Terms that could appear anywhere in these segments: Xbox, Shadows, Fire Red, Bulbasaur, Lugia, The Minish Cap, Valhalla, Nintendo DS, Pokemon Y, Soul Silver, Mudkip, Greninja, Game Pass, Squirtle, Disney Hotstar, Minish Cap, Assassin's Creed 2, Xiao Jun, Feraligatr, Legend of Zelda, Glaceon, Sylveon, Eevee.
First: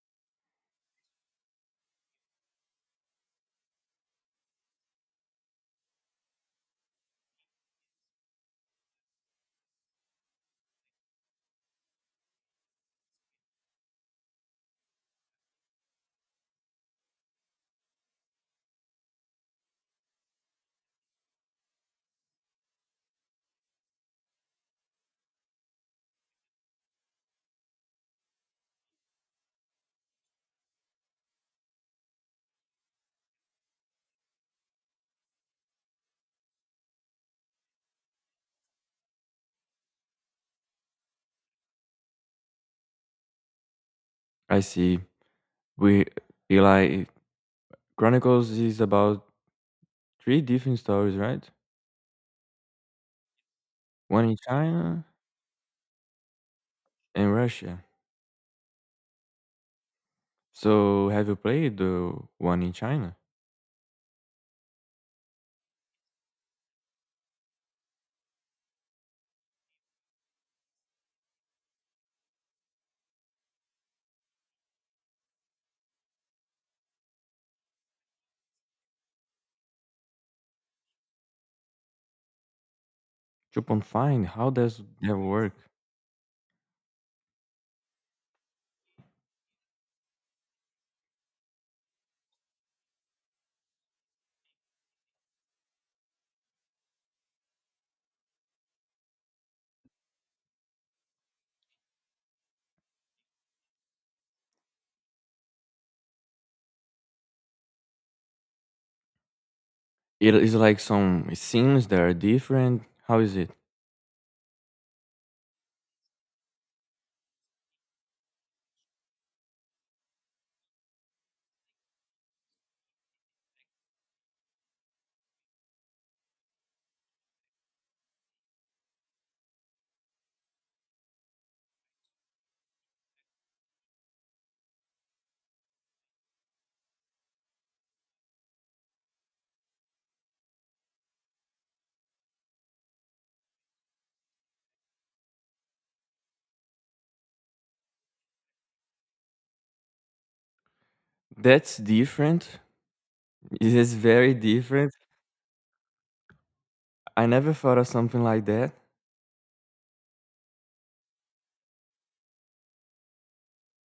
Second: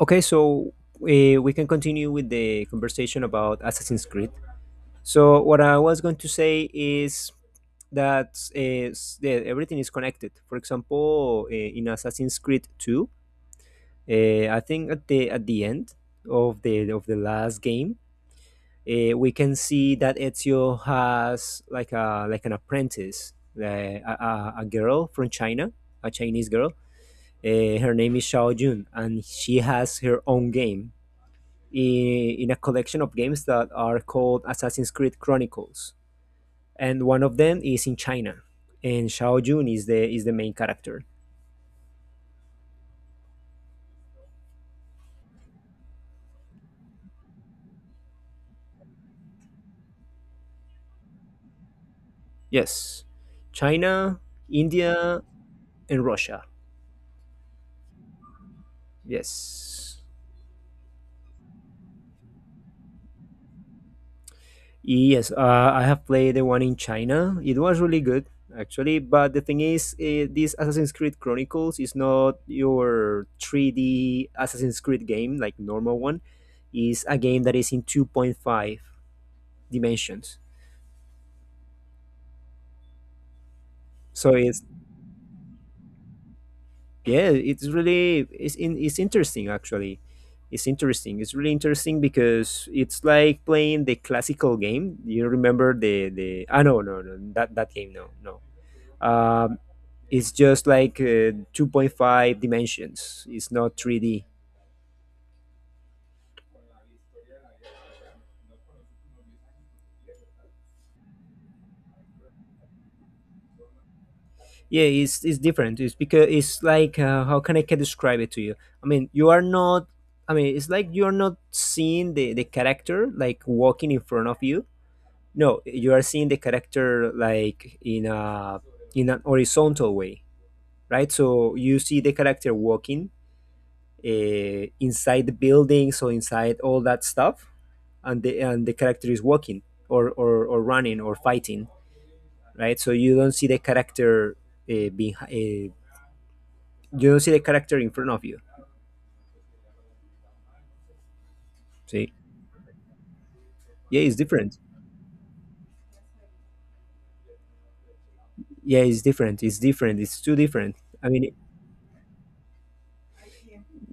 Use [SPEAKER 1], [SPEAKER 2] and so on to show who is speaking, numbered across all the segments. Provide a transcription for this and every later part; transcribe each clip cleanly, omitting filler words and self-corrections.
[SPEAKER 1] Okay, so we can continue with the conversation about Assassin's Creed. So what I was going to say is that that everything is connected. For example, in Assassin's Creed Two, I think at the end of the last game, we can see that Ezio has like an apprentice, uh, a, a a girl from China, a Chinese girl. Her name is Xiao Jun, and she has her own game in a collection of games that are called Assassin's Creed Chronicles, and one of them is in China, and Xiao Jun is the main character.
[SPEAKER 2] I see. We Eli, Chronicles is about three different stories, right?
[SPEAKER 1] Yes, China,
[SPEAKER 2] One in China
[SPEAKER 1] India, and Russia.
[SPEAKER 2] and Russia.
[SPEAKER 1] Yes.
[SPEAKER 2] So have you played the one in China?
[SPEAKER 1] Yes, I have played the one in China. It was really good, actually. But the thing is, this Assassin's Creed Chronicles is not your 3D Assassin's Creed game like normal one. Is a game that is in 2.5 dimensions.
[SPEAKER 2] You can find
[SPEAKER 1] So
[SPEAKER 2] how
[SPEAKER 1] it's
[SPEAKER 2] does that work?
[SPEAKER 1] yeah, it's really it's interesting actually. It's interesting. It's really interesting because it's like playing the classical game. You remember the ah no no no that that game no no. Um, it's just like 2.5 dimensions. It's not 3d.
[SPEAKER 2] It is like some scenes that are different. How is it?
[SPEAKER 1] It's different. It's because it's like, how can I can describe it to you? I mean, you are not, I mean, it's like you're not seeing the character like walking in front of you. No, you are seeing the character like in a, in an horizontal way, right? So you see the character walking inside the building, so inside all that stuff, and the character is walking or running or fighting, right? So you don't see the character behind. You don't see the character in front of you.
[SPEAKER 2] That's
[SPEAKER 1] See,
[SPEAKER 2] different. It is
[SPEAKER 1] yeah, it's
[SPEAKER 2] very
[SPEAKER 1] different.
[SPEAKER 2] different. I never thought of something like that.
[SPEAKER 1] Yeah, it's different. It's different. It's too different. I mean,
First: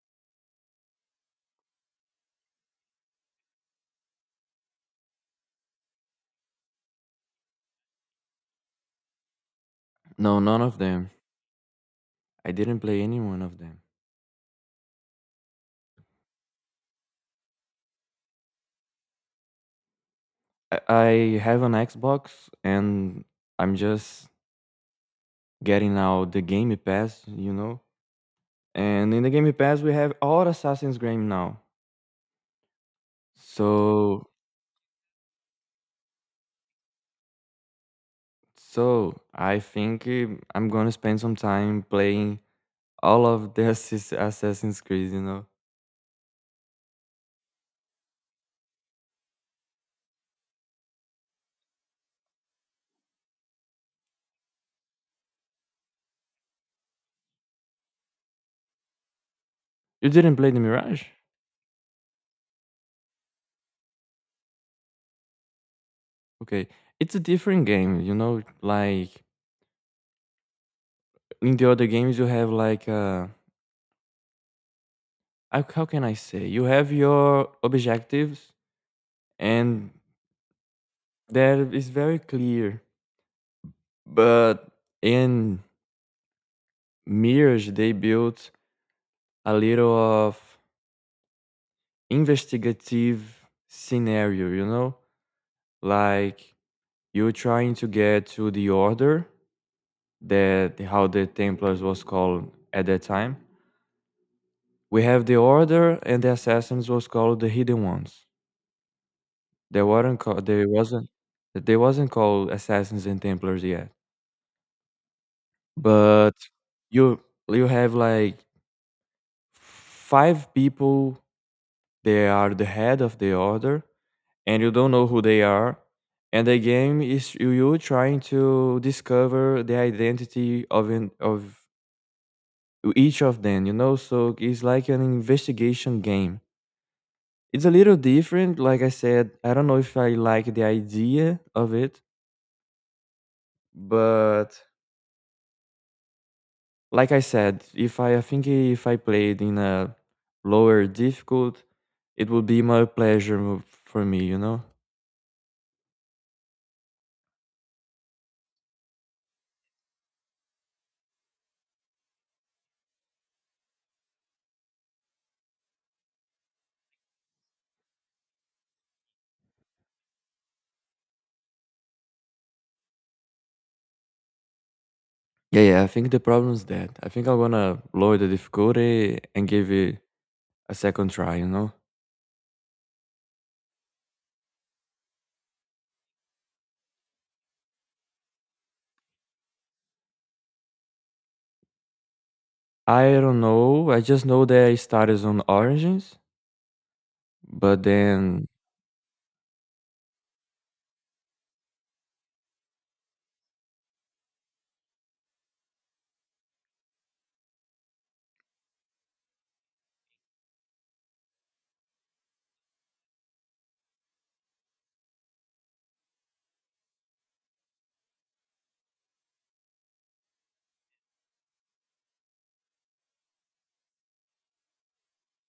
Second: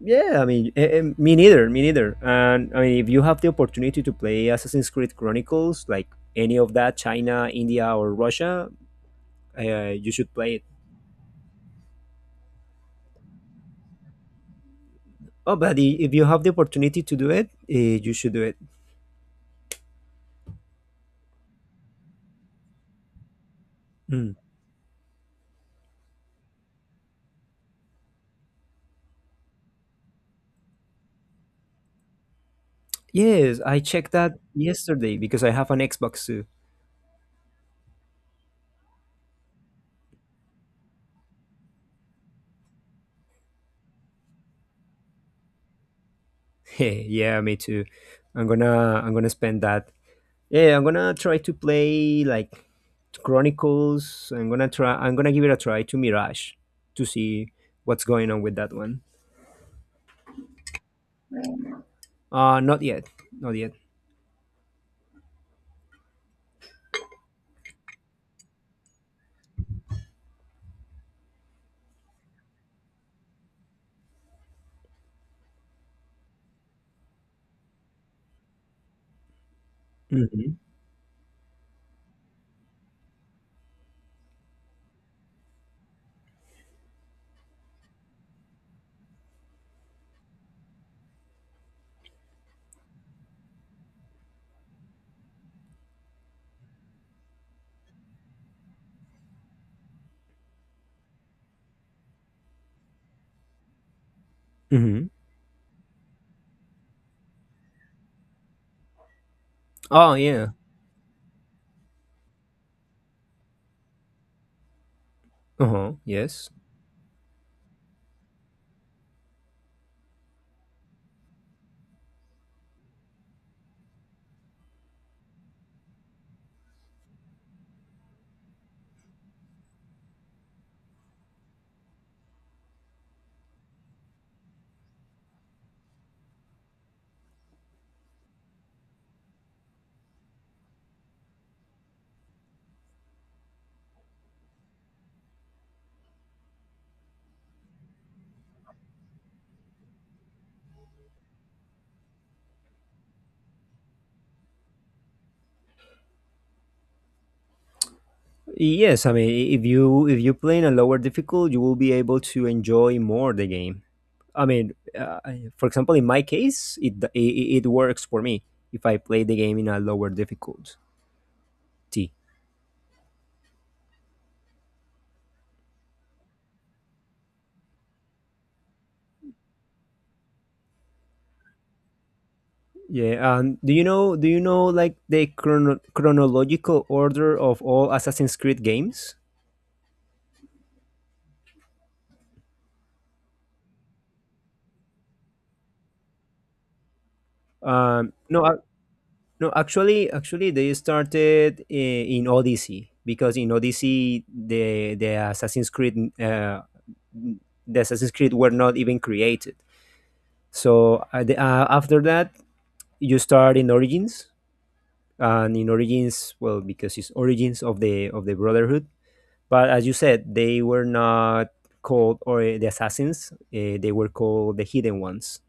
[SPEAKER 1] yeah, I mean, me neither, me neither. And I mean, if you have the opportunity to play Assassin's Creed Chronicles, like any of that, China, India, or Russia, you should
[SPEAKER 2] No,
[SPEAKER 1] play
[SPEAKER 2] none
[SPEAKER 1] it.
[SPEAKER 2] of them. I didn't play any one of them.
[SPEAKER 1] Oh, but if you have the opportunity to do it, you should do it.
[SPEAKER 2] I have an Xbox and I'm just
[SPEAKER 1] Mm.
[SPEAKER 2] getting now the Game Pass, you know. And in the Game Pass, we have all Assassin's Game now.
[SPEAKER 1] Yes, I checked
[SPEAKER 2] So,
[SPEAKER 1] that yesterday because I have an Xbox too.
[SPEAKER 2] so, I think I'm gonna spend some time playing all of the Assassin's Creed. You know,
[SPEAKER 1] Yeah, me too. I'm gonna spend that. Yeah, I'm gonna try to play like Chronicles. I'm gonna try. I'm gonna give it a try to Mirage to see what's going on with that one.
[SPEAKER 2] you didn't play the Mirage?
[SPEAKER 1] Uh, not yet, not yet.
[SPEAKER 2] Okay, it's a different game. You know, like in the other games, you have like how can I say? You have your objectives, and
[SPEAKER 1] Hmm.
[SPEAKER 2] that is very clear. But in Mirage, they built a little of investigative scenario, you know? Like you trying to get to the order that how the Templars was called at that time. We
[SPEAKER 1] Hmm.
[SPEAKER 2] have the order and the assassins was called the hidden ones. They
[SPEAKER 1] Oh
[SPEAKER 2] weren't called
[SPEAKER 1] yeah.
[SPEAKER 2] they wasn't called assassins and Templars yet.
[SPEAKER 1] Uh huh.
[SPEAKER 2] But
[SPEAKER 1] Yes.
[SPEAKER 2] you you have like five people they are the head of the order and you don't know who they are. And the game is you trying to discover the identity of each of them, you know? So it's like an investigation game. It's a little different, like I said. I don't know if I like the idea of it, but like I said, if I, I think if I played in a lower difficult, it would be more pleasure for me, you know?
[SPEAKER 1] Yes. I mean, if you play in a lower difficult, you will be able to enjoy more the game. I mean, for example, in my case, it works for me if I play the game in a lower difficult. T.
[SPEAKER 2] Yeah, yeah, I think the problem is that. I think I'm gonna lower the difficulty and give it a second try, you know?
[SPEAKER 1] Yeah, and do you know like the chronological order of all Assassin's Creed games?
[SPEAKER 2] I don't know. I just know that I started on Origins, but
[SPEAKER 1] No,
[SPEAKER 2] then
[SPEAKER 1] ac- no, actually, actually they started in Odyssey, because in Odyssey the Assassin's Creed, the Assassin's Creed were not even created. So after that, you start in Origins, and in Origins, well, because it's Origins of the Brotherhood. But as you said, they were not called or, the assassins. They were called the hidden ones.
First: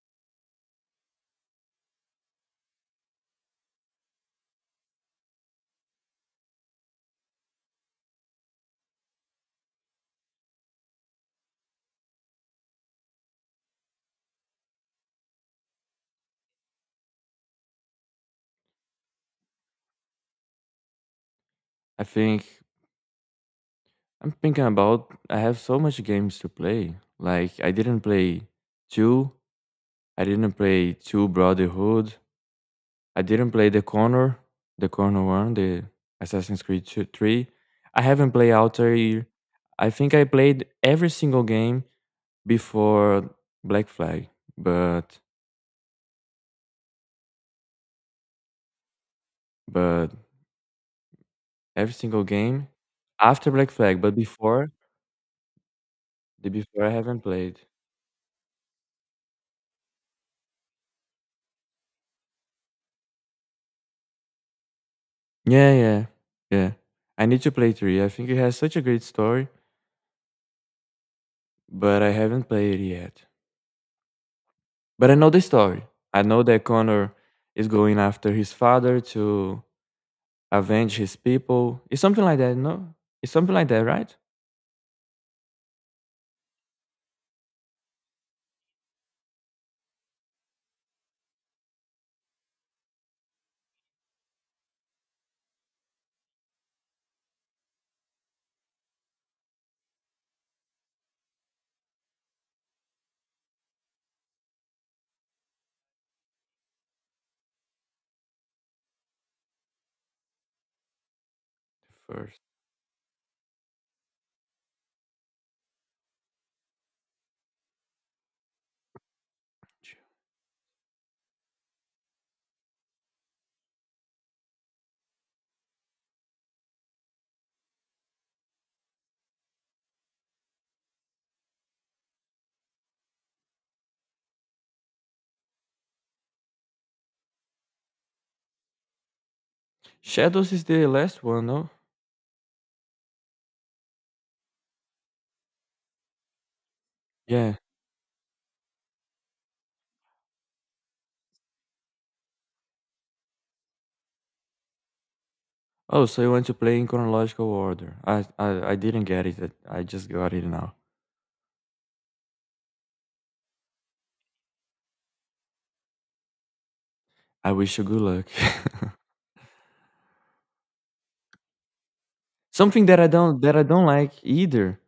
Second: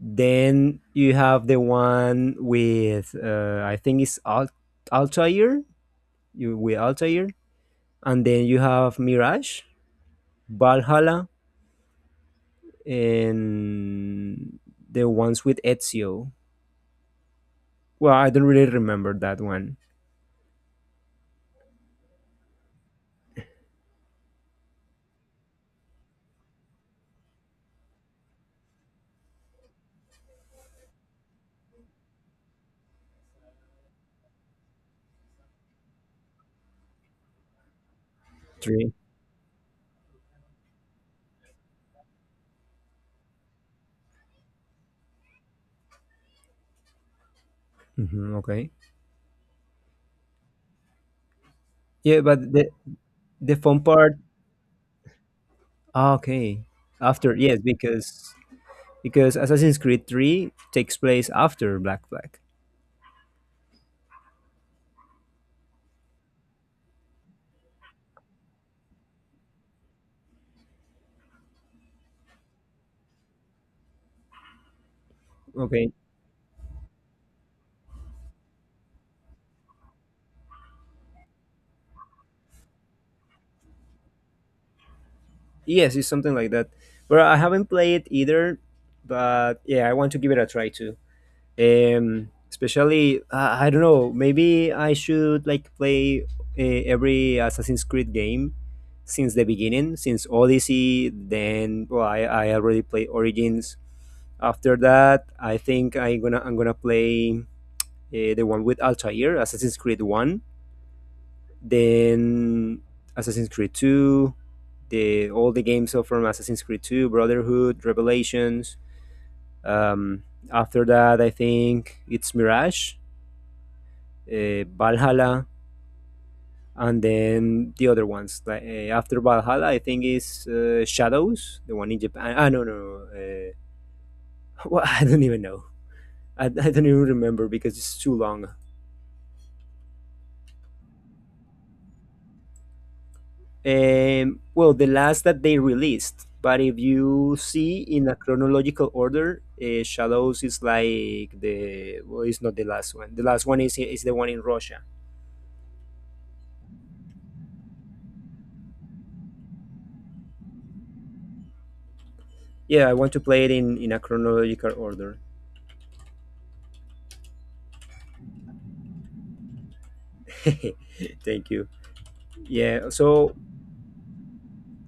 [SPEAKER 1] Then you have the one with I think it's Altair. You with Altair, and then you have Mirage, Valhalla, and the ones with Ezio. Well, I don't really remember that one.
[SPEAKER 2] I think I'm thinking about I have so much games to play. Like I didn't play two. I didn't play two Brotherhood. I didn't play the Corner one, the Assassin's Creed 2, three. I haven't played
[SPEAKER 1] 3.
[SPEAKER 2] Outer. Year. I think I played every single game before Black Flag, but
[SPEAKER 1] Mm-hmm, okay.
[SPEAKER 2] but every
[SPEAKER 1] Yeah,
[SPEAKER 2] single
[SPEAKER 1] but
[SPEAKER 2] game?
[SPEAKER 1] the
[SPEAKER 2] After Black
[SPEAKER 1] fun
[SPEAKER 2] Flag, but
[SPEAKER 1] part.
[SPEAKER 2] before
[SPEAKER 1] Ah,
[SPEAKER 2] the
[SPEAKER 1] okay.
[SPEAKER 2] before I haven't
[SPEAKER 1] After yes,
[SPEAKER 2] played.
[SPEAKER 1] because Assassin's Creed 3 takes place after Black Flag.
[SPEAKER 2] Yeah, yeah. Yeah. I need to play 3. I think it has such a great story, but I haven't played it yet. But I know the story.
[SPEAKER 1] Okay.
[SPEAKER 2] I know that Connor is going after his father to avenge his people. It's something like that, no? It's something like that, right?
[SPEAKER 1] Yes, it's something like that. But I haven't played it either, but yeah, I want to give it a try too. Um, especially, I don't know, maybe I should like play every Assassin's Creed game since the beginning, since Odyssey, then well, I already played Origins. After that, I think I'm gonna play the one with Altair, Assassin's Creed One,
[SPEAKER 2] First.
[SPEAKER 1] then Assassin's Creed 2, the all the games from Assassin's Creed 2, Brotherhood, Revelations. Um, after that, I think it's Mirage, Valhalla, and then the other ones. Like, after Valhalla, I think is Shadows, the one in Japan. Ah, no, no. Well, I don't even know. I don't even remember because it's too long.
[SPEAKER 2] Shadows is the last one, no?
[SPEAKER 1] Well, the last that they released. But if you
[SPEAKER 2] Yeah.
[SPEAKER 1] see in a chronological order, Shadows is like the, well, it's not the last one. The last one is the one in Russia.
[SPEAKER 2] Oh, so you want to play in chronological order. I didn't get it. I just got it now.
[SPEAKER 1] Yeah, I want to play it in a chronological order.
[SPEAKER 2] I wish you good luck.
[SPEAKER 1] Thank you.
[SPEAKER 2] Something
[SPEAKER 1] Yeah.
[SPEAKER 2] that I
[SPEAKER 1] So.
[SPEAKER 2] don't that I don't like either.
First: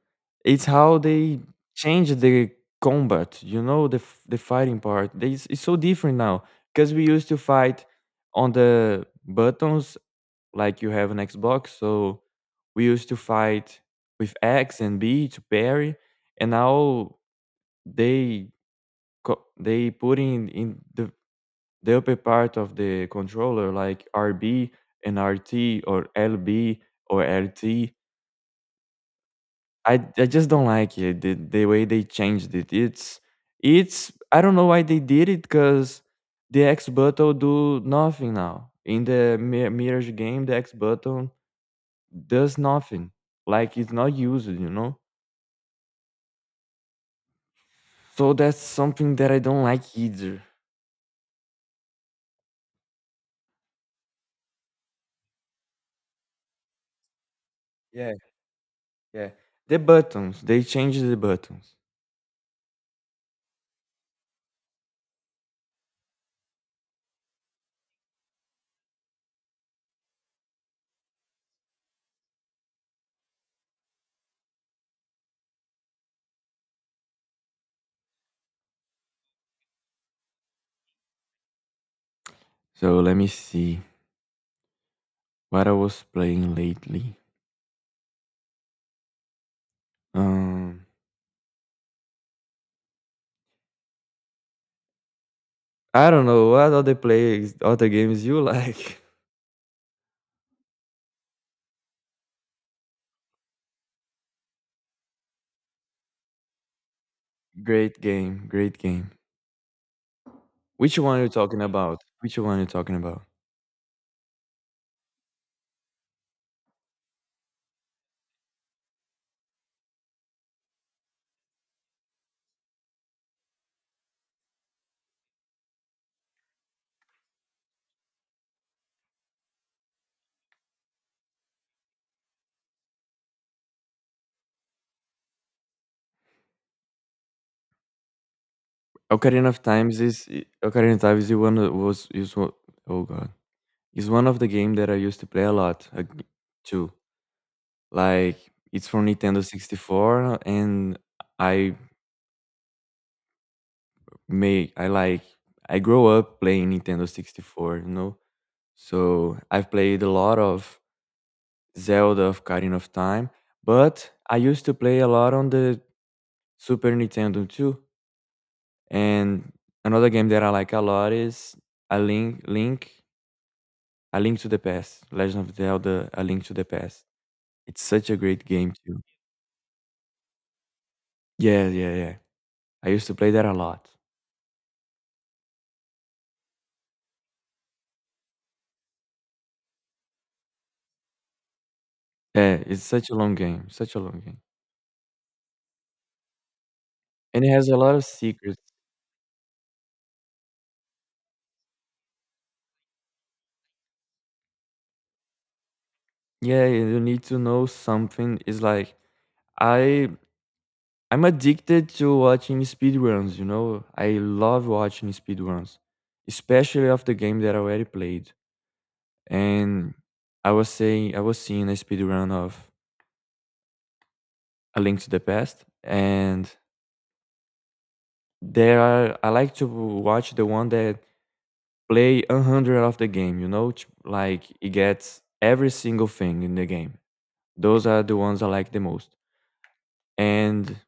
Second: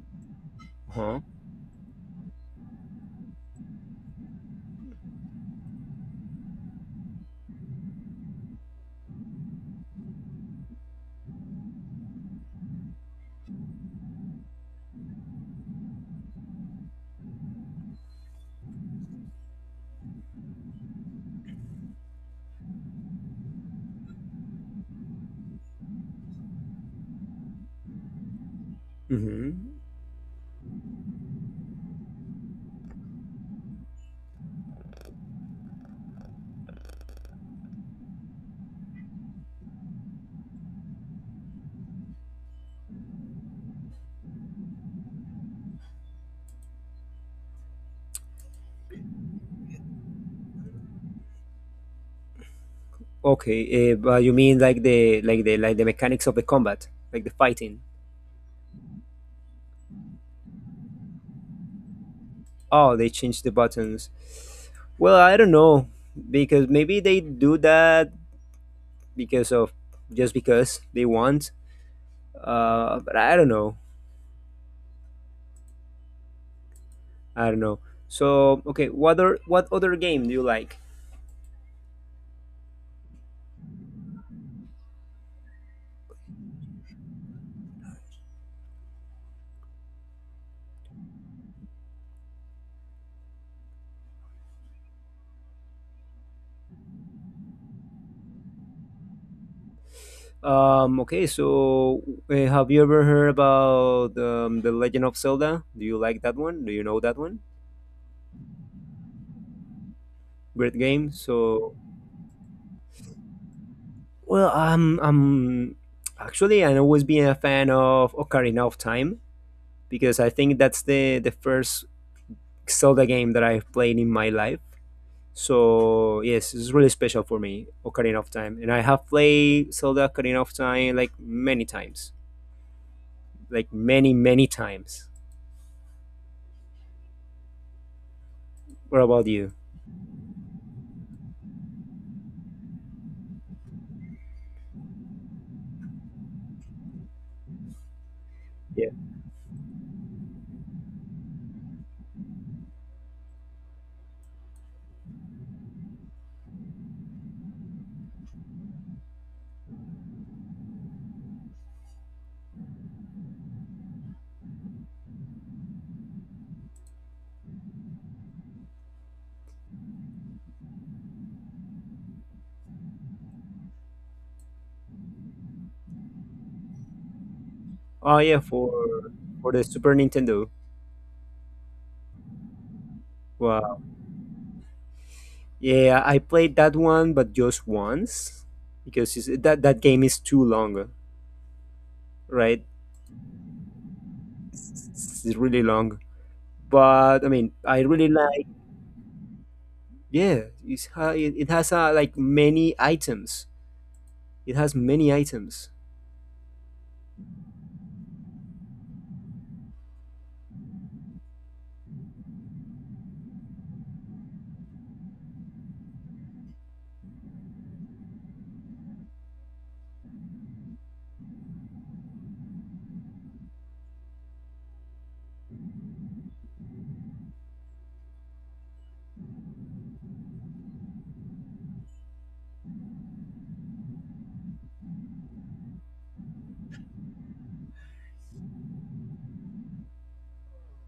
[SPEAKER 2] It's how
[SPEAKER 1] Huh?
[SPEAKER 2] they change the combat. You know the fighting part. It's so different now because we used to fight on the buttons like you have an Xbox. So we used to fight with X and B to parry, and now they they put in the upper part of the controller like RB and RT or LB or LT.
[SPEAKER 1] Mhm.
[SPEAKER 2] I just don't like it the way they changed it. It's I don't know why they did it because the X button do nothing now in the Mirage game. The X button does nothing like it's not used, you know. So that's something that I don't like either.
[SPEAKER 1] Okay. But you mean like the like the mechanics of the combat, like the fighting?
[SPEAKER 2] Yeah, yeah. The buttons they changed the buttons.
[SPEAKER 1] Oh, they changed the buttons. Well, I don't know, because maybe they do that because of, just because they want. But I don't know. I don't know. So okay, what other game do you like?
[SPEAKER 2] So let me see. What I was playing lately? Um, I don't know what other games you like.
[SPEAKER 1] Okay, so have you ever heard about the Legend of Zelda? Do you like that one? Do you know that one?
[SPEAKER 2] Great game, great game.
[SPEAKER 1] Great
[SPEAKER 2] Which
[SPEAKER 1] game.
[SPEAKER 2] one are you talking
[SPEAKER 1] So
[SPEAKER 2] about? Which one are you talking about?
[SPEAKER 1] well, I'm actually, I've always been a fan of Ocarina of Time, because I think that's the first Zelda game that I've played in my life. So yes, it's really special for me, Ocarina of Time, and I have played Zelda Ocarina of Time like many times, like many times. What about you?
[SPEAKER 2] Ocarina of Times is one of- was is one, oh god, is one of the game that I used to play a lot too. Like it's
[SPEAKER 1] Yeah.
[SPEAKER 2] from Nintendo 64, and I may I like I grew up playing Nintendo 64, you know. So I've played a lot of Zelda of Ocarina of Time, but I used to play a lot on the Super Nintendo too. And another game that I like a lot is A Link Link A Link to the Past. Legend of Zelda A Link to the Past. It's such a
[SPEAKER 1] Oh yeah,
[SPEAKER 2] great
[SPEAKER 1] for
[SPEAKER 2] game too.
[SPEAKER 1] the Super Nintendo.
[SPEAKER 2] Yeah, yeah, yeah. I used to play that a
[SPEAKER 1] Wow.
[SPEAKER 2] lot.
[SPEAKER 1] Yeah, I played that one, but just once because it's, that that game is too long,
[SPEAKER 2] Yeah,
[SPEAKER 1] right?
[SPEAKER 2] it's such a long game, such a long game.
[SPEAKER 1] It's really long. But I
[SPEAKER 2] And it
[SPEAKER 1] mean,
[SPEAKER 2] has a
[SPEAKER 1] I
[SPEAKER 2] lot of
[SPEAKER 1] really like.
[SPEAKER 2] secrets.
[SPEAKER 1] Yeah, it it has like many items. It has many items.
[SPEAKER 2] Yeah, you need to know something. It's like I I'm addicted to watching speedruns, you know? I love watching speedruns, especially of the game that I already played. And I was seeing a speedrun of A Link to the Past, and there are I like to watch the one that play 100 of the game, you know, like it gets every single thing in the game. Those are the ones I like the most. And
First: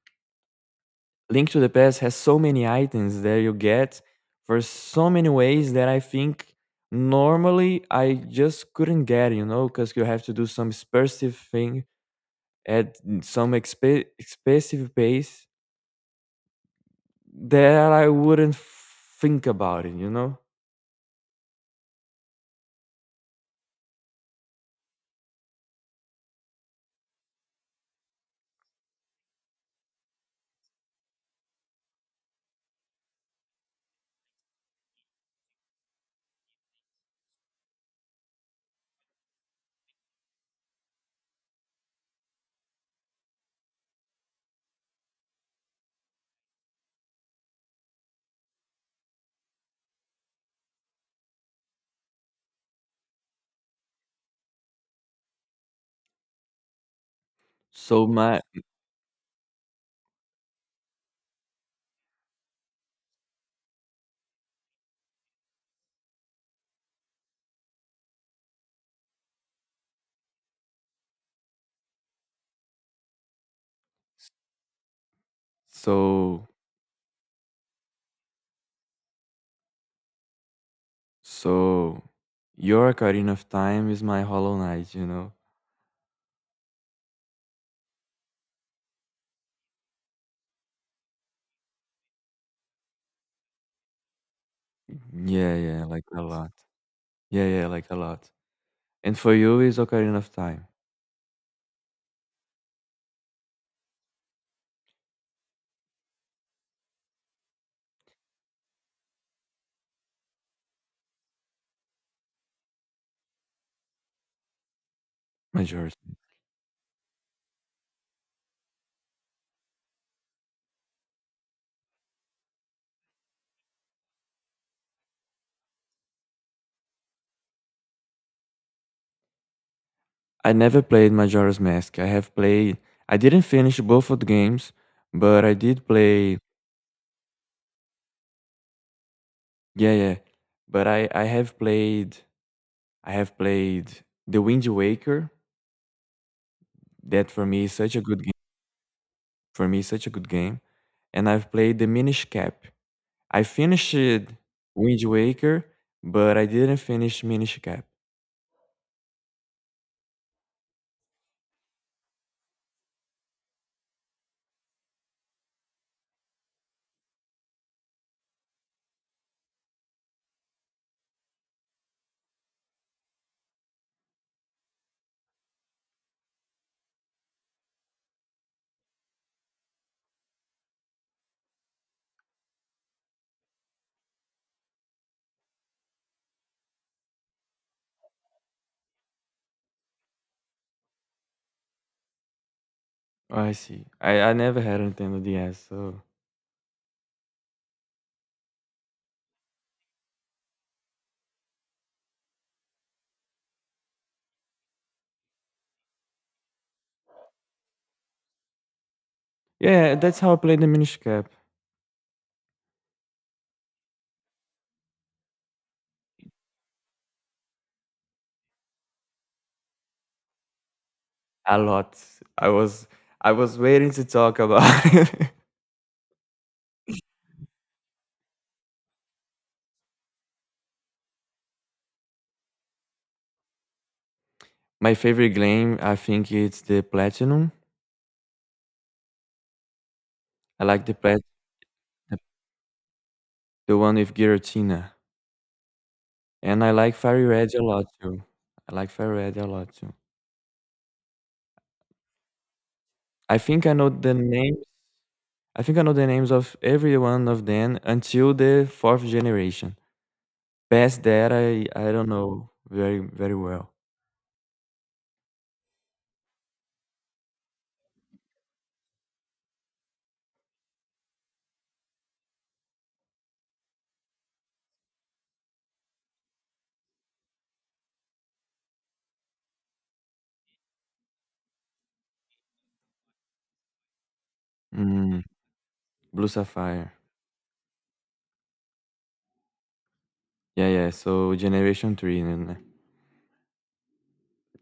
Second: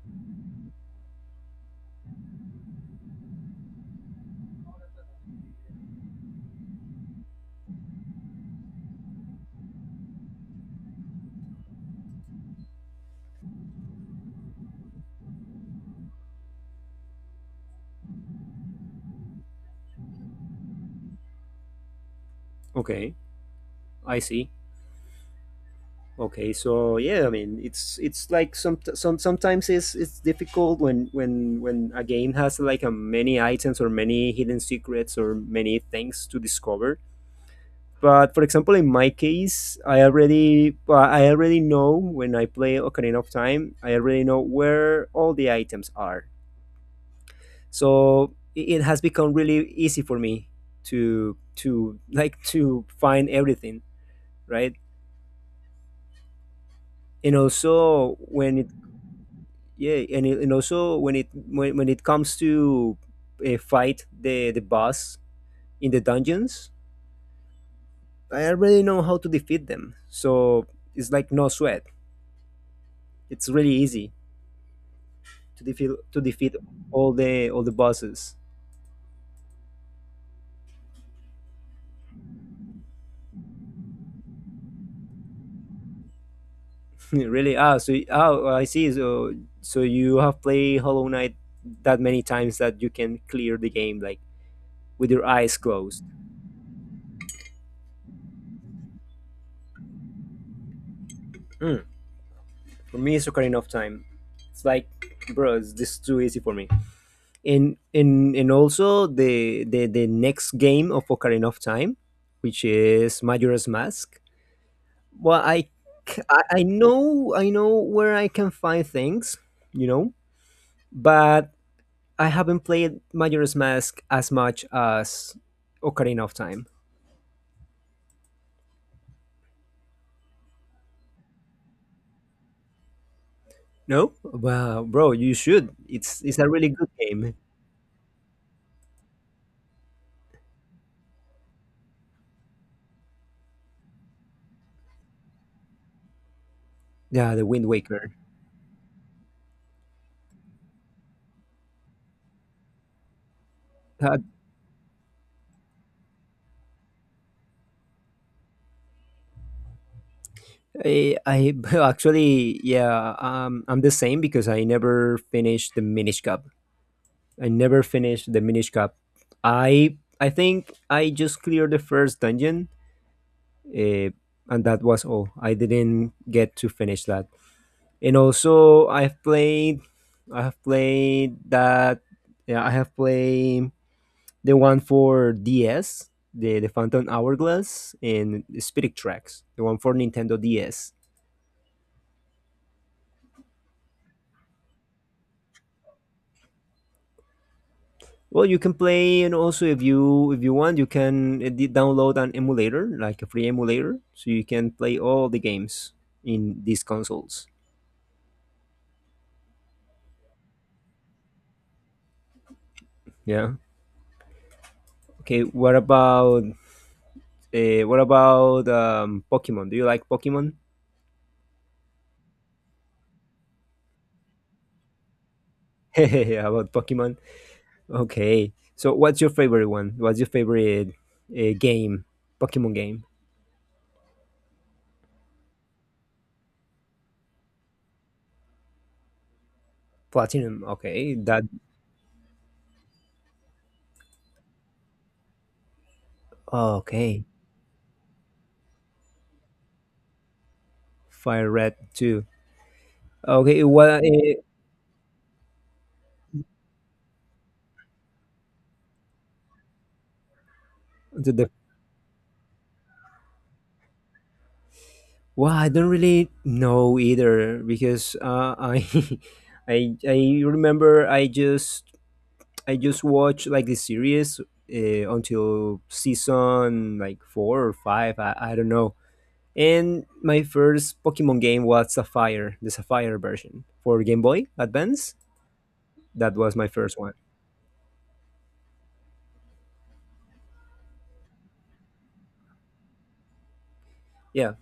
[SPEAKER 2] Link to the Past has so many items that you get for so many ways that I think normally I just couldn't get, you know, because you have to do some expressive thing at some expressive pace that I wouldn't think about it, you know?
[SPEAKER 1] Okay, I see. Okay, so yeah, I mean, it's like some sometimes it's difficult when a game has like a many items or many hidden secrets or many things to discover. But for example, in my case, I already, well, I already know, when I play Ocarina of Time, I already know where all the items are. So it has become really easy for me to like to find everything, right? And
[SPEAKER 2] So
[SPEAKER 1] also
[SPEAKER 2] my
[SPEAKER 1] when it yeah, and, and also when it, when it comes to fight the boss in the dungeons, I already know how to defeat them, so it's like no sweat. It's really easy to defeat
[SPEAKER 2] so
[SPEAKER 1] all the bosses.
[SPEAKER 2] so your Ocarina of Time is my Hollow Knight, you know?
[SPEAKER 1] Really? Ah, so oh I see. So, so you have played Hollow Knight that many times that you can clear the game like with your
[SPEAKER 2] Yeah,
[SPEAKER 1] eyes
[SPEAKER 2] yeah,
[SPEAKER 1] closed.
[SPEAKER 2] like a lot. Yeah, yeah, like a lot. And for you is Ocarina of Time,
[SPEAKER 1] Mm, for me it's Ocarina of Time. It's like, bro, this is too easy for me. And and also the next game of Ocarina of Time, which is Majora's Mask. Well,
[SPEAKER 2] majority.
[SPEAKER 1] I know, where I can find things, you know, but I haven't played Majora's Mask as much as Ocarina of Time.
[SPEAKER 2] I never played Majora's Mask. I have played I didn't finish both
[SPEAKER 1] No,
[SPEAKER 2] of the games,
[SPEAKER 1] well, bro, you
[SPEAKER 2] but I
[SPEAKER 1] should.
[SPEAKER 2] did
[SPEAKER 1] It's
[SPEAKER 2] play
[SPEAKER 1] a really good game.
[SPEAKER 2] yeah, yeah. But I have played The Wind Waker. That
[SPEAKER 1] Yeah,
[SPEAKER 2] for
[SPEAKER 1] the
[SPEAKER 2] me
[SPEAKER 1] Wind
[SPEAKER 2] is such a
[SPEAKER 1] Waker.
[SPEAKER 2] good game. For me, such a good game. And I've played The Minish Cap. I finished
[SPEAKER 1] Uh,
[SPEAKER 2] Wind Waker, but I didn't finish Minish Cap.
[SPEAKER 1] I actually, yeah, um, I'm the same because I never finished the Minish Cup. I never finished the Minish Cap. I think I just cleared the first dungeon, uh, and that was all. I didn't get to finish that. And also, I have played that. Yeah, I have played the one for DS, the Phantom Hourglass, and the Spirit Tracks, the one for Nintendo DS.
[SPEAKER 2] Oh, I see. I never had a Nintendo DS, so
[SPEAKER 1] Well, you can play, and also if you want, you can download an emulator, like a free emulator, so you can play all the games in these consoles.
[SPEAKER 2] yeah, that's how I played The Minish Cap.
[SPEAKER 1] Yeah. Okay. What about, what about, Pokemon? Do you like Pokemon?
[SPEAKER 2] A lot. I was I was waiting to talk about it.
[SPEAKER 1] How about Pokemon? Okay. So, what's your favorite one? What's your favorite game? Pokemon game?
[SPEAKER 2] My favorite game, I think it's the Platinum.
[SPEAKER 1] Platinum.
[SPEAKER 2] I like the
[SPEAKER 1] Okay.
[SPEAKER 2] plat
[SPEAKER 1] That.
[SPEAKER 2] the the one with Giratina. And I like
[SPEAKER 1] Okay.
[SPEAKER 2] Fire Red a lot too. I like Fire Red a lot too.
[SPEAKER 1] Fire Red Two.
[SPEAKER 2] I
[SPEAKER 1] Okay.
[SPEAKER 2] think I know
[SPEAKER 1] What?
[SPEAKER 2] the names I think I know the names of every one of them until the fourth generation. Past that,
[SPEAKER 1] The
[SPEAKER 2] I don't know very very well.
[SPEAKER 1] Well, I don't really know either because, I remember I just, I just watched like the series until season like four or five. I don't know. And my first Pokemon game was Sapphire, the Sapphire version for Game Boy Advance.
[SPEAKER 2] Mm, Blue
[SPEAKER 1] That was my
[SPEAKER 2] Sapphire.
[SPEAKER 1] first one.
[SPEAKER 2] Yeah, yeah. So generation three, né?
[SPEAKER 1] Yeah.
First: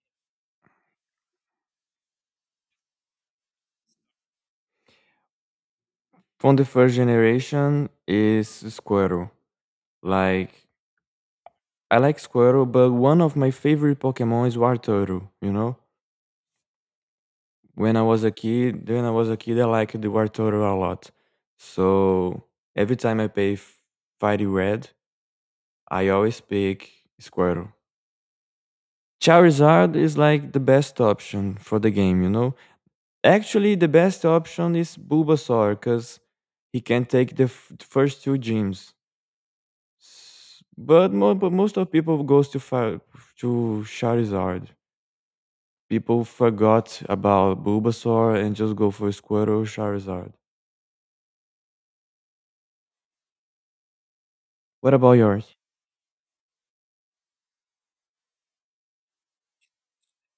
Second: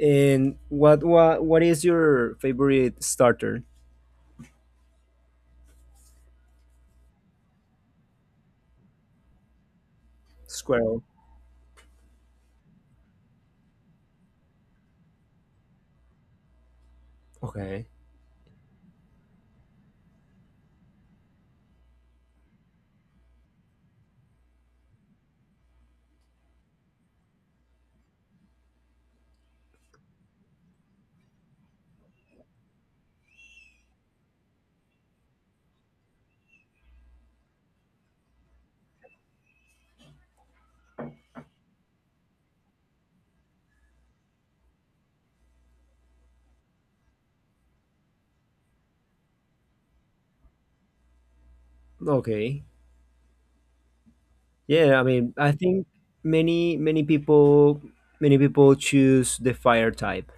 [SPEAKER 1] And what is your favorite starter?
[SPEAKER 2] From the first generation is Squirtle. Like
[SPEAKER 1] Squirrel.
[SPEAKER 2] I like Squirtle, but one of my favorite Pokemon is Wartortle, you know?
[SPEAKER 1] Okay.
[SPEAKER 2] When I was a kid, when I was a kid I liked the Wartortle a lot. So every time I pay Fiery Red, I always pick Squirtle. Charizard is like the best option for the game, you know? Actually the best option is Bulbasaur, because he can take the first two gyms. But mo but most of people goes to to Charizard. People forgot about Bulbasaur and just go for Squirtle, Charizard.
[SPEAKER 1] Okay.
[SPEAKER 2] What
[SPEAKER 1] Yeah, I
[SPEAKER 2] about
[SPEAKER 1] mean, I
[SPEAKER 2] yours?
[SPEAKER 1] think many people, many people choose the fire type.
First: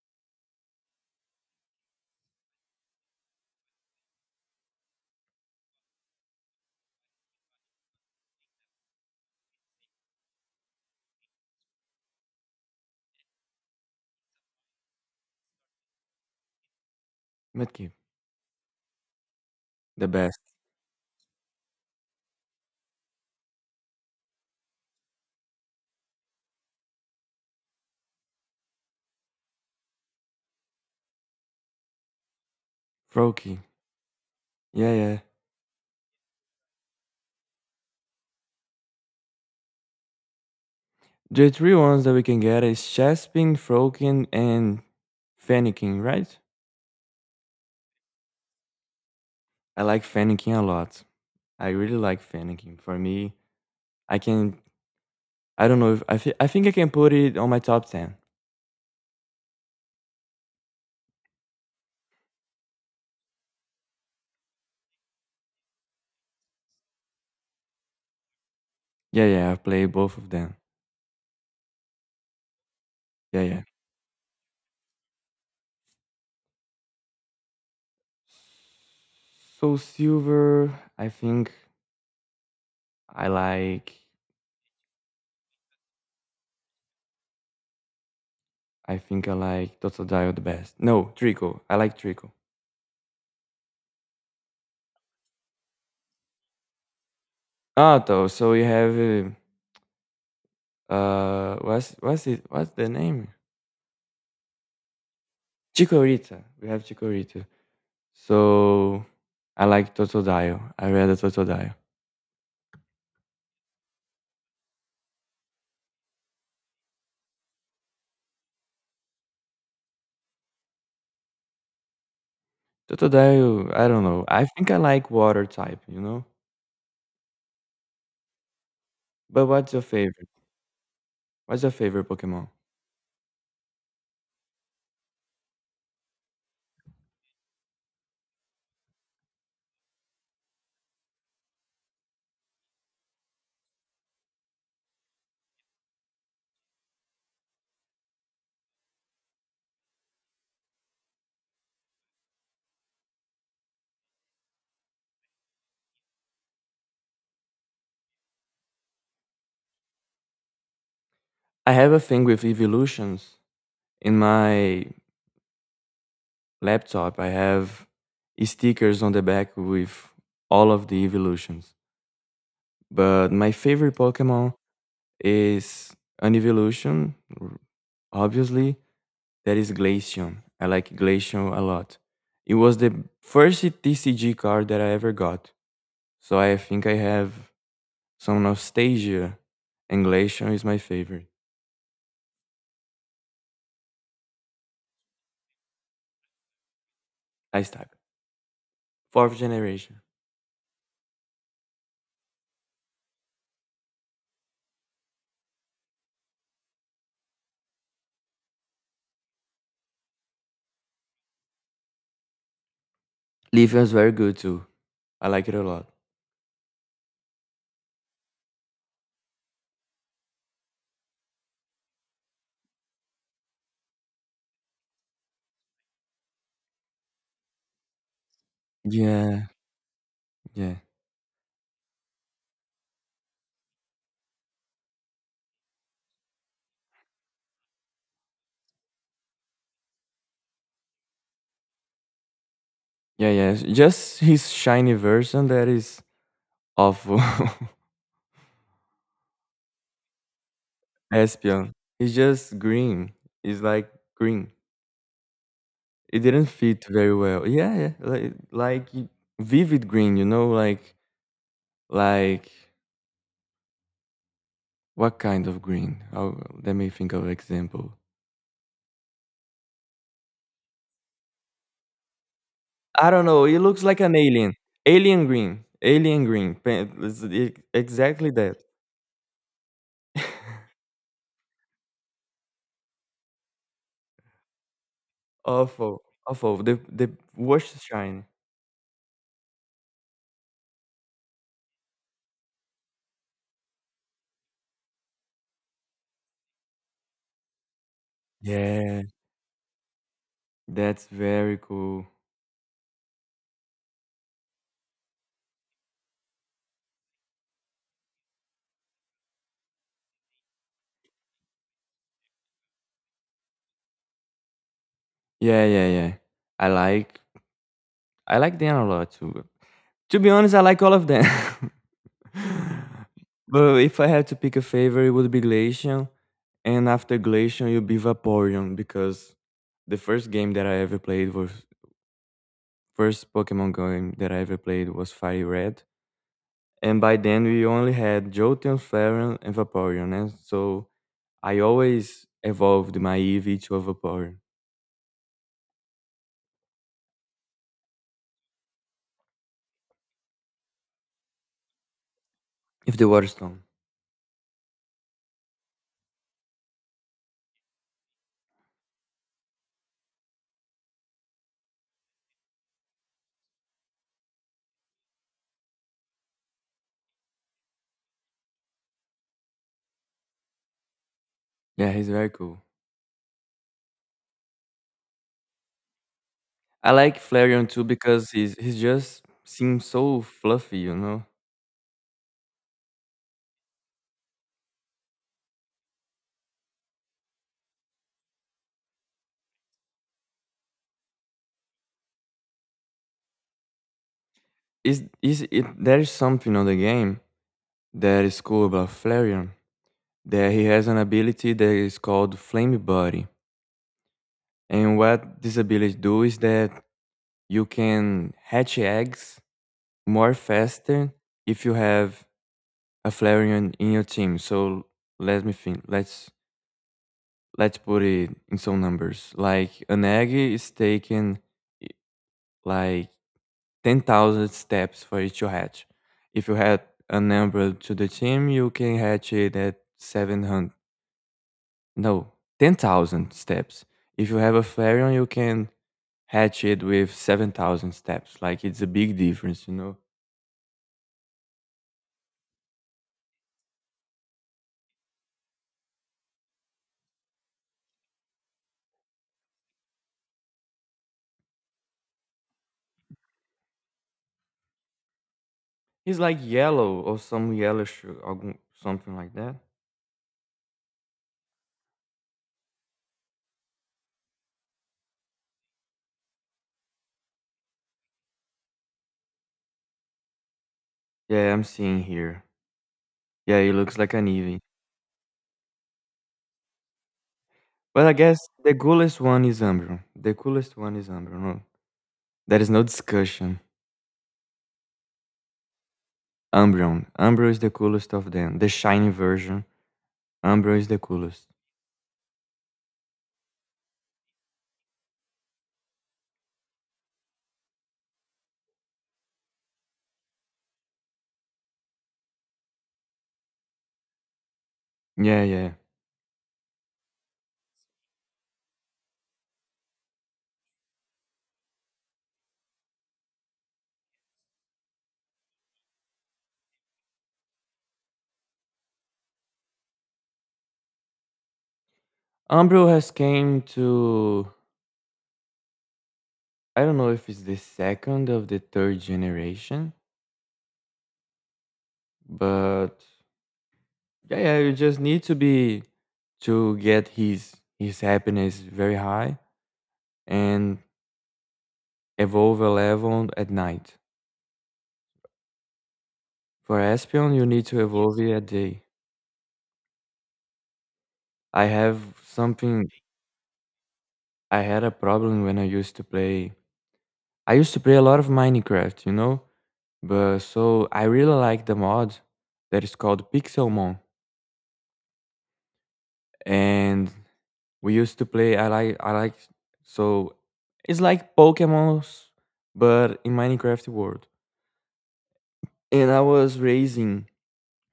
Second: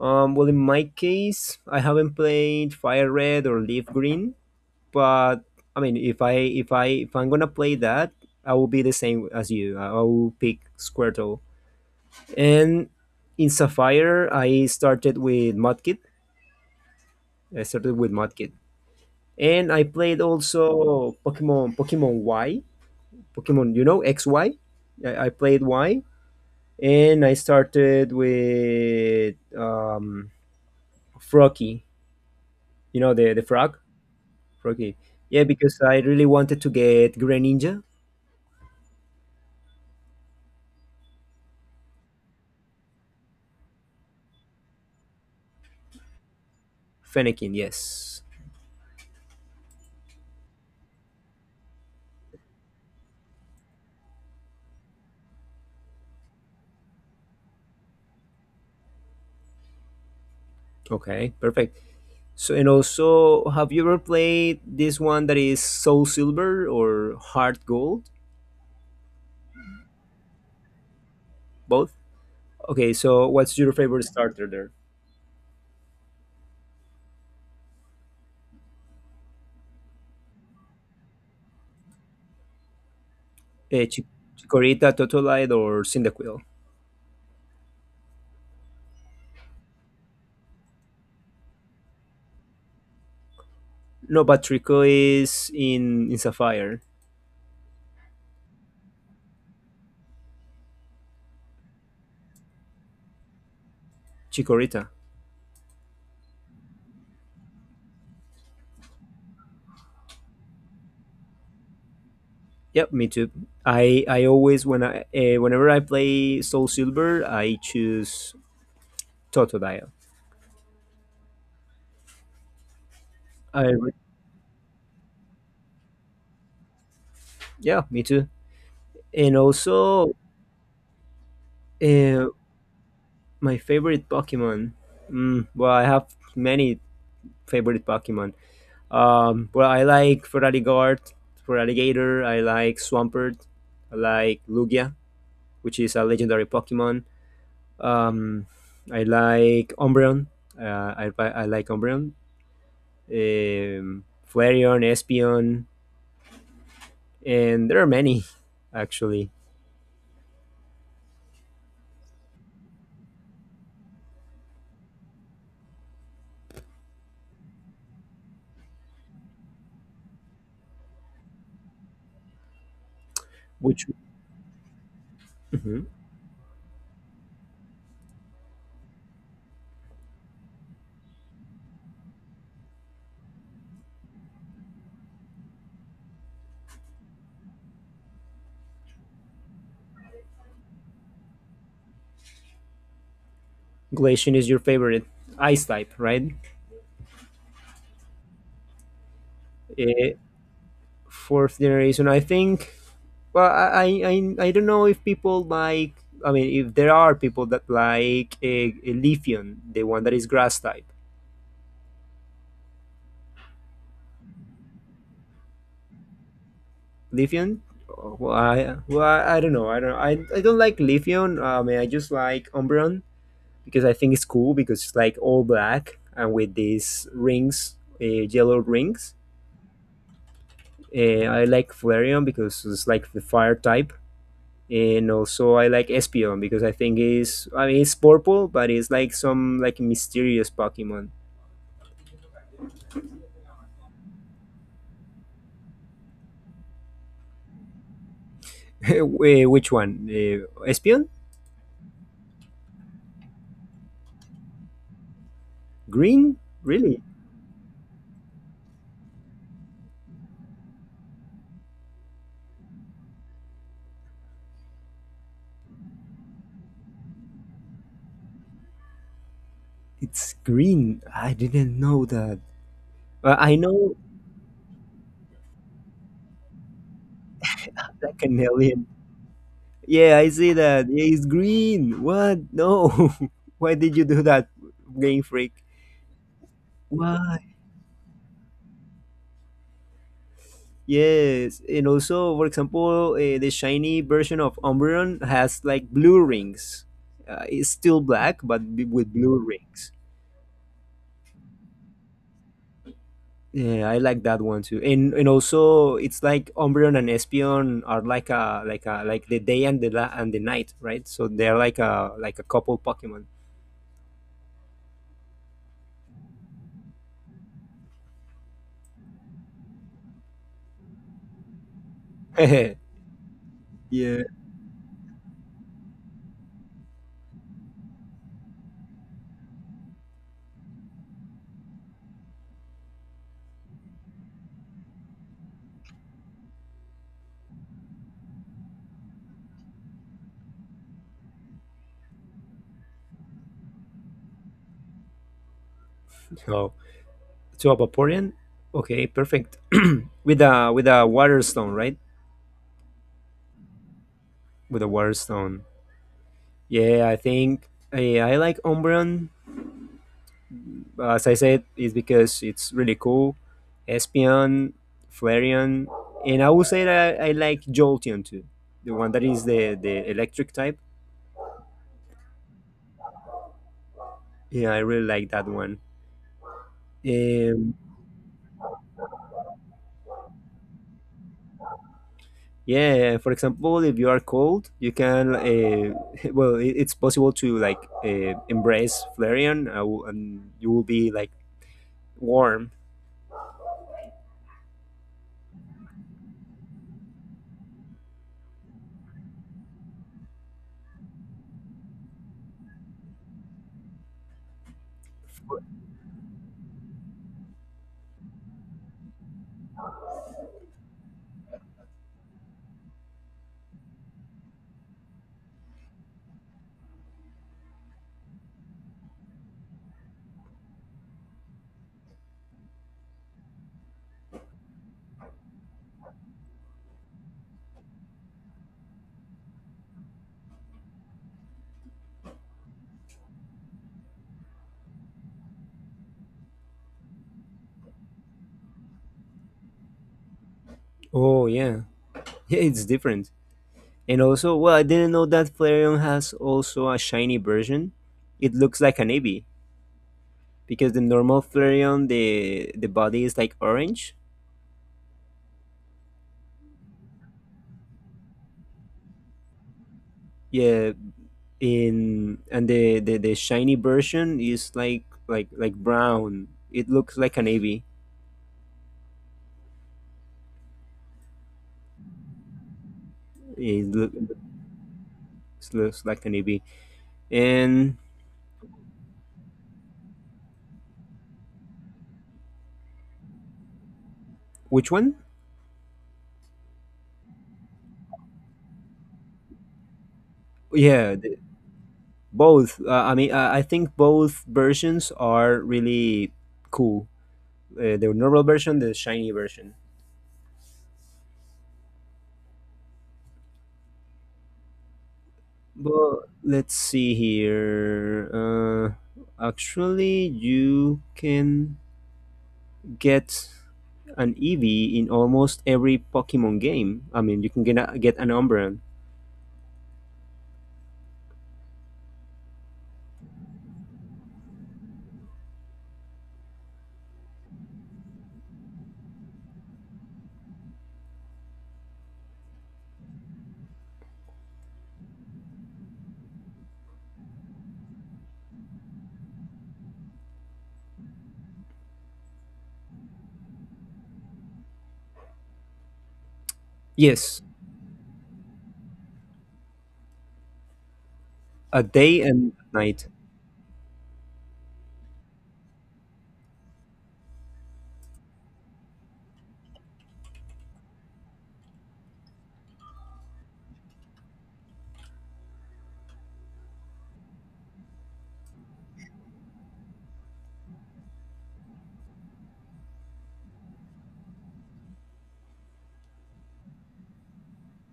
[SPEAKER 1] Well, in my case, I haven't played fire red or leaf green, but I mean, if I if I'm gonna play that, I will be the same as you. I will pick Squirtle. And in Sapphire, I started with Mudkip. I
[SPEAKER 2] Metki?
[SPEAKER 1] started with Mudkip, and I
[SPEAKER 2] The
[SPEAKER 1] played
[SPEAKER 2] best.
[SPEAKER 1] also Pokemon Y, Pokemon, you know, X Y. I played Y and I started with Frocky. You know the
[SPEAKER 2] Froakie,
[SPEAKER 1] frog,
[SPEAKER 2] yeah,
[SPEAKER 1] Froakie.
[SPEAKER 2] yeah.
[SPEAKER 1] Yeah, because I really wanted to get Greninja,
[SPEAKER 2] The three ones that we can get is Chespin, Froakie, and Fennekin, right?
[SPEAKER 1] Fennekin. Yes.
[SPEAKER 2] I like Fennekin a lot. I really like Fennekin. For me, I can. I don't know if I. I think I can put it on my top ten.
[SPEAKER 1] Okay, perfect. So and also, have you ever played this one that is Soul Silver or Heart Gold?
[SPEAKER 2] Yeah, yeah. I've played both of them.
[SPEAKER 1] Both. Okay, so
[SPEAKER 2] Yeah,
[SPEAKER 1] what's
[SPEAKER 2] yeah.
[SPEAKER 1] your favorite starter there?
[SPEAKER 2] So silver, I
[SPEAKER 1] Uh,
[SPEAKER 2] like.
[SPEAKER 1] Chi- Chikorita, Totolite, or Cyndaquil?
[SPEAKER 2] I think I like Totodile the best. No, Trico. I like Trico.
[SPEAKER 1] No, but Trico is in Sapphire.
[SPEAKER 2] Otto. So we have what's it? What's the name?
[SPEAKER 1] Chikorita.
[SPEAKER 2] Chikorita. We have Chikorita. So I like Totodile. I read the Totodile.
[SPEAKER 1] Yep, me too. I always when I whenever I play Soul Silver, I choose Totodile. I
[SPEAKER 2] Totodile. I
[SPEAKER 1] re-
[SPEAKER 2] don't know. I think I like Water type. You know.
[SPEAKER 1] yeah, me too. And
[SPEAKER 2] But what's your
[SPEAKER 1] also,
[SPEAKER 2] favorite? What's your favorite
[SPEAKER 1] uh,
[SPEAKER 2] Pokemon?
[SPEAKER 1] my favorite Pokemon. Mm, well, I have many favorite Pokemon. Well, I like Feraligatr, Feraligatr. I like Swampert. I like Lugia, which is a legendary Pokemon. Um, I like Umbreon. I like Umbreon. um, Flareon, Espeon, and there are many actually.
[SPEAKER 2] I have a thing with evolutions in my laptop, I have stickers on the back with all of the evolutions. But my
[SPEAKER 1] Which
[SPEAKER 2] favorite Pokemon
[SPEAKER 1] mhm.
[SPEAKER 2] is an evolution, obviously, that is Glaceon. I like Glaceon a lot. It was the first TCG card that I ever got. So I think I have some nostalgia, and Glaceon is my favorite.
[SPEAKER 1] Glacian is your favorite ice type, right?
[SPEAKER 2] Ice type. Fourth generation.
[SPEAKER 1] Uh, Fourth generation, I think. Well, I don't know if people like. I mean, if there are people that like a Leafeon, the one that is grass type,
[SPEAKER 2] Leafeon is very good too. I like it a lot.
[SPEAKER 1] Leafeon. Oh, well, I don't know. I don't like Leafeon. I mean, I just like Umbreon because I think it's cool because it's like all black and with these rings, yellow rings.
[SPEAKER 2] Yeah, yeah.
[SPEAKER 1] I like Flareon because it's like the fire type. And also I like Espion because I think it's I mean it's purple, but it's like some like mysterious Pokemon.
[SPEAKER 2] Yeah, yeah, just his shiny version that is awful.
[SPEAKER 1] Which one? Espion?
[SPEAKER 2] Espion. It's just green. It's like green. It
[SPEAKER 1] Green?
[SPEAKER 2] didn't fit
[SPEAKER 1] Really?
[SPEAKER 2] very well. Yeah, yeah. Like, vivid green, you know, like what kind of green? Oh, let me think of example.
[SPEAKER 1] It's green. I didn't know that.
[SPEAKER 2] I don't know.
[SPEAKER 1] I
[SPEAKER 2] It looks
[SPEAKER 1] know
[SPEAKER 2] like an alien. Alien green. Alien green.
[SPEAKER 1] like
[SPEAKER 2] Exactly
[SPEAKER 1] an
[SPEAKER 2] that.
[SPEAKER 1] alien. Yeah, I see that. Yeah, it's green. What? No. Why did you do that, Game Freak?
[SPEAKER 2] Awful. Awful. The
[SPEAKER 1] Why?
[SPEAKER 2] worst shine.
[SPEAKER 1] Yes, and also, for example, the shiny version of Umbreon has like blue rings. It's still black, but
[SPEAKER 2] Yeah,
[SPEAKER 1] with blue rings.
[SPEAKER 2] that's very cool.
[SPEAKER 1] Yeah, I like that one too. And also, it's like Umbreon and Espeon are like a like a like the day and the night, right? So they're like a couple Pokemon.
[SPEAKER 2] Yeah, yeah, yeah. I like I like them a lot too. To be honest, I like all of them. But if I
[SPEAKER 1] Yeah.
[SPEAKER 2] had to pick a favorite, it would be Glacian, and after Glacian, it would be Vaporeon because the first Pokemon game that I ever played was Fire Red, and by then we only had Jolteon, Flareon, and Vaporeon, and so I always evolved my Eevee to a Vaporeon.
[SPEAKER 1] Oh. To a Vaporeon? Okay, perfect. With a water stone, right?
[SPEAKER 2] If the Waterstone.
[SPEAKER 1] With a water stone. Yeah, I like Umbreon. As I said, it's because it's really cool. Espeon, Flareon, and I would say that I like Jolteon too, the one that is the electric type.
[SPEAKER 2] Yeah, he's very cool.
[SPEAKER 1] Yeah, I really like that one.
[SPEAKER 2] I like Flareon
[SPEAKER 1] Um,
[SPEAKER 2] too because he's just seems so fluffy, you know.
[SPEAKER 1] Yeah, yeah, for example, if you are cold, you can well, it's possible to like embrace Flareon, and you will be like warm.
[SPEAKER 2] Is it there is something on the game that is cool about Flareon that he has an ability that is called Flame Body, and what this ability do is that you can hatch eggs more faster if you have a Flareon in your team. So let me think. Let's put it in some numbers. Like an egg is taken i- like 10,000 steps for each hatch. If you add a number to the team, you can hatch it at 700. No, 10,000 steps. If you have a Flareon, you can hatch it with 7,000 steps. Like, it's a big difference, you know?
[SPEAKER 1] Oh yeah, yeah, it's different. And also, well, I didn't know that Flareon has also a shiny version. It looks like an Eevee because the normal Flareon, the body is like orange.
[SPEAKER 2] It's like yellow or some yellowish or something like that.
[SPEAKER 1] Yeah, in and the shiny version is like like brown. It looks like an Eevee.
[SPEAKER 2] Yeah, I'm seeing here. Yeah, it
[SPEAKER 1] It
[SPEAKER 2] looks
[SPEAKER 1] look,
[SPEAKER 2] like an Eevee.
[SPEAKER 1] It's looks like the navy. And
[SPEAKER 2] But I guess the coolest one is Umbreon. The coolest one is Umbreon. No, there is no discussion.
[SPEAKER 1] which one?
[SPEAKER 2] Umbreon. Umbro is the coolest of them. The shiny version. Umbro is the
[SPEAKER 1] Yeah, the,
[SPEAKER 2] coolest.
[SPEAKER 1] both. I think both versions are really cool. The normal version, the shiny version.
[SPEAKER 2] Yeah, yeah.
[SPEAKER 1] But let's see here. Actually, you can get an Eevee in almost every Pokemon game. I mean, you can get get an Umbreon.
[SPEAKER 2] Umbro has came to I don't know if it's the second of the third generation, but yeah, yeah, you just need to get his happiness very high and evolve a level at night. For Espion,
[SPEAKER 1] Yes,
[SPEAKER 2] you need to evolve it at day. I
[SPEAKER 1] a
[SPEAKER 2] have
[SPEAKER 1] day and
[SPEAKER 2] something
[SPEAKER 1] night.
[SPEAKER 2] I had a problem when I used to play a lot of Minecraft, you know? But so I really like the mod that is called Pixelmon, and we used to play. I like so it's like Pokemon's, but in Minecraft world. And I was raising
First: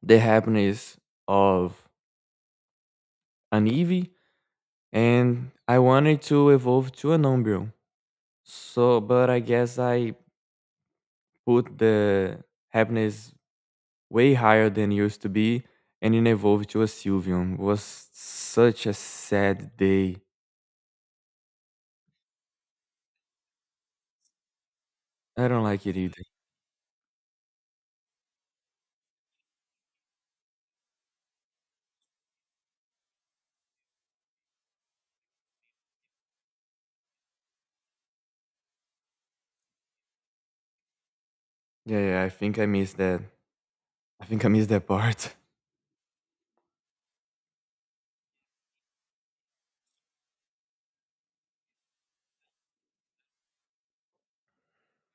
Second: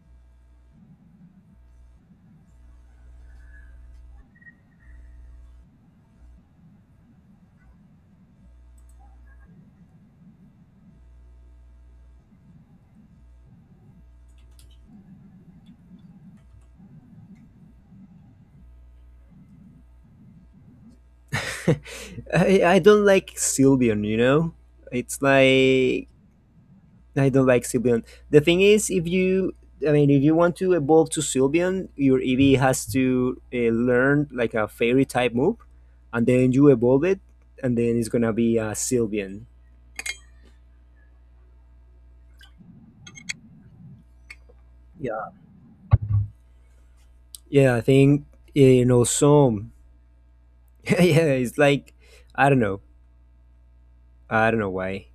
[SPEAKER 2] the happiness of an Eevee, and I wanted to evolve to an Umbreon. So, but I guess I put the happiness way higher than it used to be, and it evolved to a Sylveon. It was such a sad day.
[SPEAKER 1] I don't like Sylveon, you know? It's
[SPEAKER 2] I don't like it
[SPEAKER 1] like
[SPEAKER 2] either.
[SPEAKER 1] I don't like Sylveon. The thing is if you I mean if you want to evolve to Sylveon, your EV has to learn like a fairy type move and then you evolve it and then it's going to be a Sylveon.
[SPEAKER 2] Yeah, yeah, I think I missed that. I think I missed that
[SPEAKER 1] Yeah.
[SPEAKER 2] part.
[SPEAKER 1] Yeah, I think you know some yeah, it's like I don't know. I don't know why.